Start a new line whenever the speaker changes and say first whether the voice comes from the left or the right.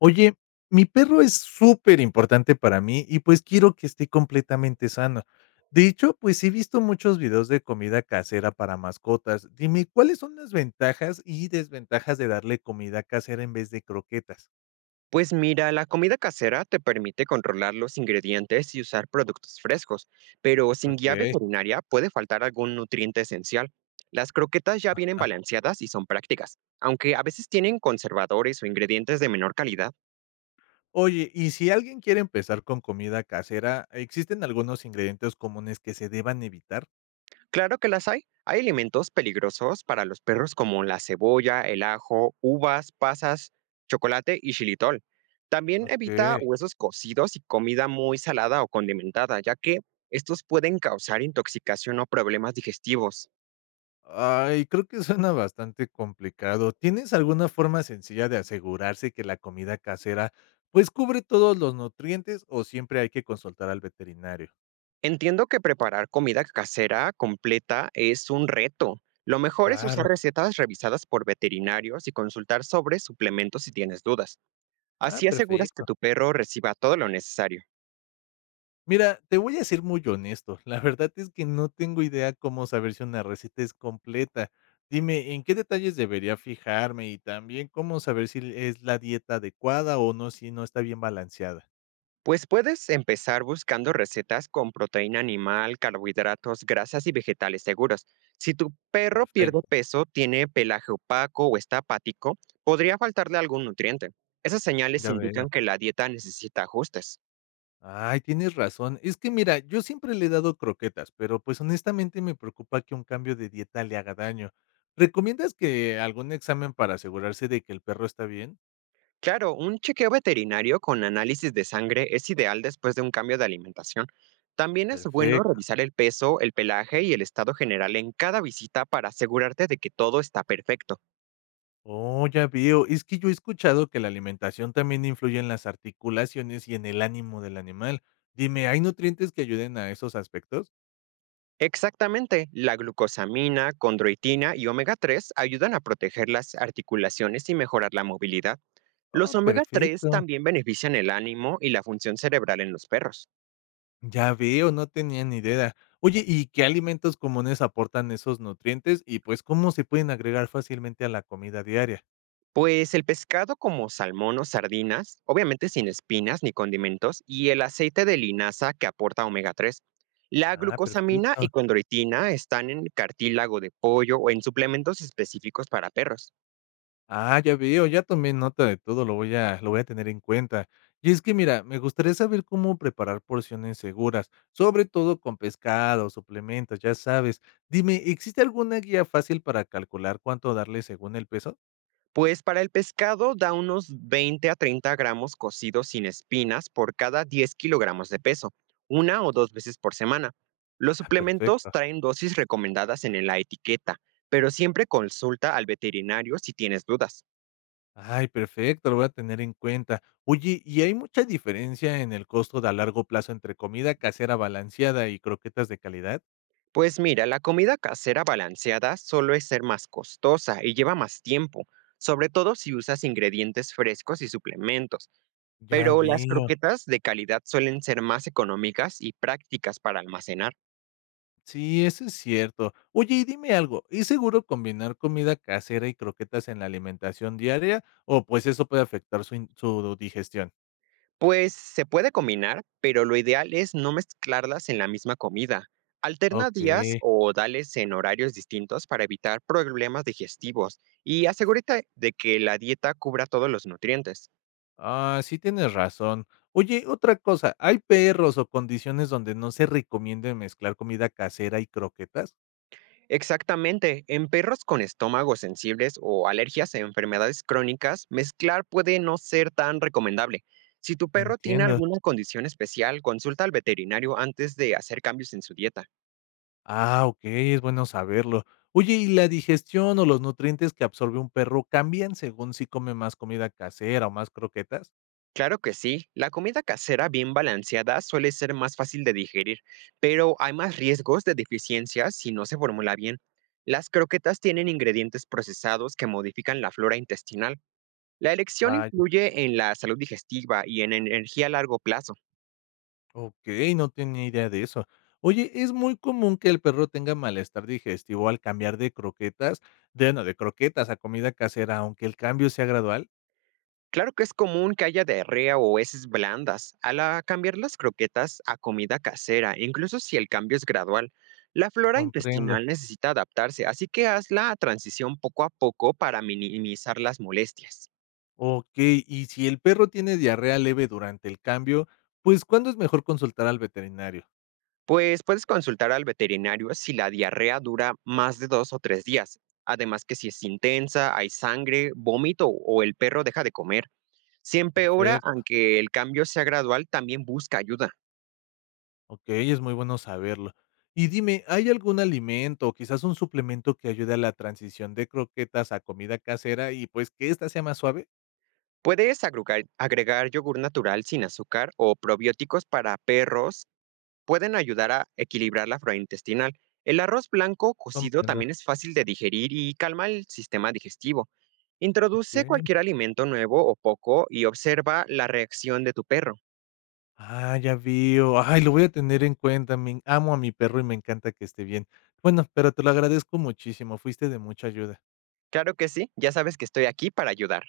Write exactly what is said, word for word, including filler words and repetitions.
left: Oye, mi perro es súper importante para mí y pues quiero que esté completamente sano. De hecho, pues he visto muchos videos de comida casera para mascotas. Dime, ¿cuáles son las ventajas y desventajas de darle comida casera en vez de croquetas?
right: Pues mira, la comida casera te permite controlar los ingredientes y usar productos frescos, pero sin guía
left: Ok.
right: veterinaria puede faltar algún nutriente esencial. Las croquetas ya vienen
left: Ah.
right: balanceadas y son prácticas, aunque a veces tienen conservadores o ingredientes de menor calidad.
left: Oye, y si alguien quiere empezar con comida casera, ¿existen algunos ingredientes comunes que se deban evitar?
right: Claro que las hay. Hay alimentos peligrosos para los perros como la cebolla, el ajo, uvas, pasas, chocolate y xilitol. También evita
left: Ok.
right: huesos cocidos y comida muy salada o condimentada, ya que estos pueden causar intoxicación o problemas digestivos.
left: Ay, creo que suena bastante complicado. ¿Tienes alguna forma sencilla de asegurarse que la comida casera, pues, cubre todos los nutrientes o siempre hay que consultar al veterinario?
right: Entiendo que preparar comida casera completa es un reto. Lo mejor es
left: Claro.
right: usar recetas revisadas por veterinarios y consultar sobre suplementos si tienes dudas.
left: Ah,
right: Así aseguras que
left: perfecto.
right: tu perro reciba todo lo necesario.
left: Mira, te voy a ser muy honesto. La verdad es que no tengo idea cómo saber si una receta es completa. Dime, ¿en qué detalles debería fijarme? Y también, ¿cómo saber si es la dieta adecuada o no, si no está bien balanceada?
right: Pues puedes empezar buscando recetas con proteína animal, carbohidratos, grasas y vegetales seguros. Si tu perro pierde
left: Perfecto,
right: peso, tiene pelaje opaco o está apático, podría faltarle algún nutriente. Esas señales
left: ya veo.
right: indican que la dieta necesita ajustes.
left: Ay, tienes razón. Es que mira, yo siempre le he dado croquetas, pero pues honestamente me preocupa que un cambio de dieta le haga daño. ¿Recomiendas que algún examen para asegurarse de que el perro está bien?
right: Claro, un chequeo veterinario con análisis de sangre es ideal después de un cambio de alimentación. También es bueno
left: Perfecto.
right: revisar el peso, el pelaje y el estado general en cada visita para asegurarte de que todo está perfecto.
left: Oh, ya veo. Es que yo he escuchado que la alimentación también influye en las articulaciones y en el ánimo del animal. Dime, ¿hay nutrientes que ayuden a esos aspectos?
right: Exactamente, la glucosamina, condroitina y omega tres ayudan a proteger las articulaciones y mejorar la movilidad.
left: Oh,
right: Los omega tres
left: perfecto.
right: también benefician el ánimo y la función cerebral en los perros,
left: Ya veo, no tenía ni idea. Oye, ¿y qué alimentos comunes aportan esos nutrientes y pues cómo se pueden agregar fácilmente a la comida diaria?
right: pues el pescado como salmón o sardinas, obviamente sin espinas ni condimentos, y el aceite de linaza que aporta omega tres. La
left: Ah,
right: glucosamina
left: perfecto.
right: y condroitina están en cartílago de pollo o en suplementos específicos para perros.
left: Ah, ya veo, ya tomé nota de todo, lo voy a, lo voy a tener en cuenta. Y es que mira, me gustaría saber cómo preparar porciones seguras, sobre todo con pescado, suplementos, ya sabes. Dime, ¿existe alguna guía fácil para calcular cuánto darle según el peso?
right: Pues para el pescado da unos veinte a treinta gramos cocidos sin espinas por cada diez kilogramos de peso, una o dos veces por semana. Los
left: Ah,
right: suplementos
left: perfecto.
right: traen dosis recomendadas en la etiqueta, pero siempre consulta al veterinario si tienes dudas.
left: Ay, perfecto, lo voy a tener en cuenta. Oye, ¿y hay mucha diferencia en el costo de a largo plazo entre comida casera balanceada y croquetas de calidad?
right: Pues mira, la comida casera balanceada solo es ser más costosa y lleva más tiempo, sobre todo si usas ingredientes frescos y suplementos,
left: Ya
right: pero las
left: veo.
right: croquetas de calidad suelen ser más económicas y prácticas para almacenar.
left: Sí, eso es cierto. Oye, y dime algo, ¿es seguro combinar comida casera y croquetas en la alimentación diaria o pues eso puede afectar su, in- su digestión?
right: Pues se puede combinar, pero lo ideal es no mezclarlas en la misma comida. Alterna
left: Ok.
right: días o dales en horarios distintos para evitar problemas digestivos y asegúrate de que la dieta cubra todos los nutrientes.
left: Ah, sí tienes razón. Oye, otra cosa, ¿hay perros o condiciones donde no se recomiende mezclar comida casera y croquetas?
right: Exactamente, en perros con estómagos sensibles o alergias a enfermedades crónicas, mezclar puede no ser tan recomendable. Si tu perro tiene
left: Entiendo.
right: alguna condición especial, consulta al veterinario antes de hacer cambios en su dieta.
left: Ah, okey, es bueno saberlo. Oye, ¿y la digestión o los nutrientes que absorbe un perro cambian según si come más comida casera o más croquetas?
right: Claro que sí, la comida casera bien balanceada suele ser más fácil de digerir, pero hay más riesgos de deficiencias si no se formula bien. Las croquetas tienen ingredientes procesados que modifican la flora intestinal. La elección
left: Vaya,
right: influye en la salud digestiva y en energía a largo plazo.
left: okey, no tenía idea de eso. Oye, ¿es muy común que el perro tenga malestar digestivo al cambiar de croquetas de no, de croquetas a comida casera, aunque el cambio sea gradual?
right: Claro que es común que haya diarrea o heces blandas al ah, cambiar las croquetas a comida casera, incluso si el cambio es gradual. La flora
left: Comprendo.
right: intestinal necesita adaptarse, así que haz la transición poco a poco para minimizar las molestias.
left: Okey, y si el perro tiene diarrea leve durante el cambio, pues, ¿cuándo es mejor consultar al veterinario?
right: Pues puedes consultar al veterinario si la diarrea dura más de dos o tres días, además que si es intensa, hay sangre, vómito o el perro deja de comer. Si empeora,
left: Perfecto.
right: aunque el cambio sea gradual, también busca ayuda.
left: Okey, es muy bueno saberlo. Y dime, ¿hay algún alimento, o quizás un suplemento que ayude a la transición de croquetas a comida casera y, pues, que esta sea más suave?
right: Puedes agrugar- agregar yogur natural sin azúcar o probióticos para perros pueden ayudar a equilibrar la flora intestinal. El arroz blanco cocido
left: Comprendo,
right: también es fácil de digerir y calma el sistema digestivo. Introduce
left: okey.
right: cualquier alimento nuevo o poco y observa la reacción de tu perro.
left: Ah, ya veo. Ay, lo voy a tener en cuenta. Me en- amo a mi perro y me encanta que esté bien. Bueno, pero te lo agradezco muchísimo, fuiste de mucha ayuda.
right: Claro que sí, ya sabes que estoy aquí para ayudar.